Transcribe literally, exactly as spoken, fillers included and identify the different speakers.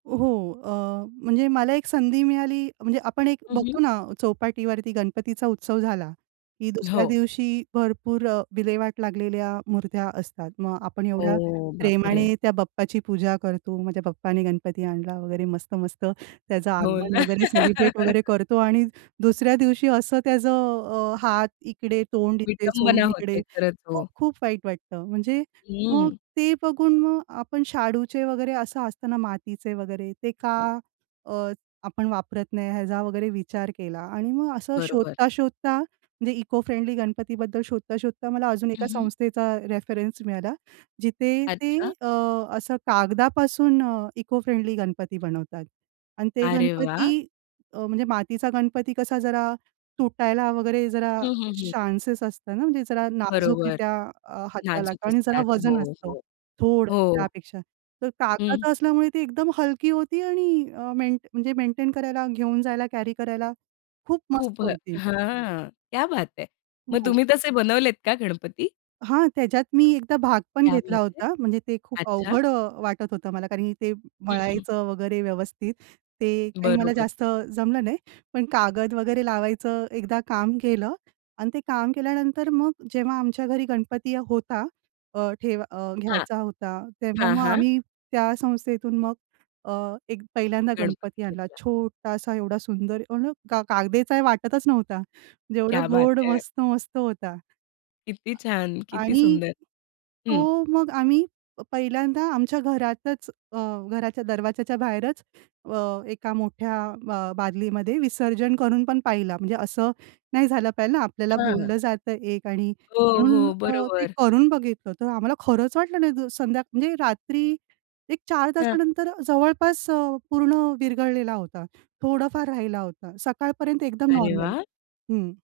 Speaker 1: हो अ, म्हणजे मला एक संधी मिळाली म्हणजे आपण एक
Speaker 2: हं, हं.
Speaker 1: बघतो ना चौपाटीवरती गणपतीचा उत्सव झाला की दुसऱ्या
Speaker 2: हो.
Speaker 1: दिवशी भरपूर अ, विल्हेवाट लागलेल्या मूर्त्या असतात. मग आपण एवढ्या
Speaker 2: ओ बापरे!
Speaker 1: प्रेमाने त्या बाप्पाची पूजा करतो, "माझ्या बाप्पाने गणपती आणला" वगैरे मस्त-मस्त त्याचं
Speaker 2: हो
Speaker 1: आगमन
Speaker 2: ना.
Speaker 1: वगैरे सेलिब्रेट वगैरे करतो आणि दुसऱ्या दिवशी असं त्याचं अ, हात इकडे, तोंड इथे,
Speaker 2: विटंबना
Speaker 1: सोंड
Speaker 2: होते
Speaker 1: इकडे,
Speaker 2: खरंच हो.
Speaker 1: खूप-खूप वाईट वाटतं. म्हणजे मग
Speaker 2: हम्म.
Speaker 1: ते बघून मग आपण शाडूचे वगैरे असं असतं ना मातीचे वगैरे, ते
Speaker 2: हं, हं.
Speaker 1: का अ, आपण वापरत नाही याचा वगैरे विचार केला आणि मग असं
Speaker 2: बरोबर.
Speaker 1: शोधता-शोधता म्हणजे इको फ्रेंडली गणपतीबद्दल शोधता-शोधता मला अजून
Speaker 2: हं,
Speaker 1: एका
Speaker 2: हं.
Speaker 1: संस्थेचा रेफरन्स मिळाला. जिथे ते
Speaker 2: अच्छा.
Speaker 1: अ, असं कागदापासून अ, इको फ्रेंडली गणपती बनवतात आणि ते
Speaker 2: अरे वाह!
Speaker 1: गणपती अ, म्हणजे मातीचा गणपती कसा जरा तुटायला वगैरे जरा
Speaker 2: हं, हं, हं.
Speaker 1: चान्सेस असतं ना, म्हणजे जरा
Speaker 2: बरोबर.
Speaker 1: नाजूकरित्या अ, हाताला
Speaker 2: नाजूक
Speaker 1: आणि जरा
Speaker 2: असतात. हो,
Speaker 1: वजन असतं,
Speaker 2: हो.
Speaker 1: थोडंसं
Speaker 2: हो.
Speaker 1: त्यापेक्षा. तर
Speaker 2: हं.
Speaker 1: कागदाचं असल्यामुळे ती एकदम हलकी होती आणि अ, मेंट म्हणजे मेंटेन करायला, घेऊन जायला, कॅरी करायला खूप
Speaker 2: खूप
Speaker 1: मस्त
Speaker 2: हं
Speaker 1: होती.
Speaker 2: हां क्या बात है! मग
Speaker 1: हो.
Speaker 2: तुम्ही तसे बनवलेत का गणपती?
Speaker 1: हां, त्याच्यात मी एकदा भाग पण
Speaker 2: क्या
Speaker 1: घेतला
Speaker 2: बात है!
Speaker 1: होता. म्हणजे ते खूप
Speaker 2: अच्छा.
Speaker 1: अवघड अ, वाटत होतं मला कारण की ते
Speaker 2: हं, हं.
Speaker 1: मळायचं वगैरे व्यवस्थित, ते काही मला
Speaker 2: बरोबर.
Speaker 1: जास्त जमलं नाही. पण कागद वगैरे लावायचं एकदा काम केलं आणि ते काम केल्यानंतर मग जेव्हा आमच्या घरी गणपती होता अ, ठेव अ,
Speaker 2: हां.
Speaker 1: घ्यायचा होता, तेव्हा
Speaker 2: हां,
Speaker 1: मग
Speaker 2: हां.
Speaker 1: आम्ही त्या संस्थेतून मग अ, एक पहिल्यांदा
Speaker 2: गणपती
Speaker 1: गणपती आणला
Speaker 2: घेतला.
Speaker 1: छोटासा, एवढा सुंदर, एवना का कागदेचा आहे वाटतच नव्हता म्हणजे एवढा
Speaker 2: क्या बात
Speaker 1: गोड
Speaker 2: है!
Speaker 1: मस्त-मस्त होता.
Speaker 2: किती छान!
Speaker 1: आ
Speaker 2: किती
Speaker 1: आणि
Speaker 2: सुंदर! हं.
Speaker 1: तो मग आम्ही पहिल्यांदा आमच्या घरातच अ, घराच्या दरवाजाच्या बाहेरच अ, एका मोठ्या अ, बादलीमध्ये विसर्जन करून पण पाहिला. म्हणजे असं नाही झालं पाहिजेल ना आपल्याला
Speaker 2: हां, हां.
Speaker 1: बोललं जातं एक आणि
Speaker 2: हो,
Speaker 1: म्हणून
Speaker 2: हो,
Speaker 1: अ, ते
Speaker 2: बरोबर.
Speaker 1: करून बघितलं, तर आम्हाला खरंच वाटलं नाही. द संध्या म्हणजे रात्री एक चार
Speaker 2: हां.
Speaker 1: तासानंतर जवळपास अ, पूर्ण विरघळलेला होता, थोडाफार राहिला होता. सकाळपर्यंत एकदम
Speaker 2: अरे
Speaker 1: नॉर्मल.
Speaker 2: वाह!
Speaker 1: हं.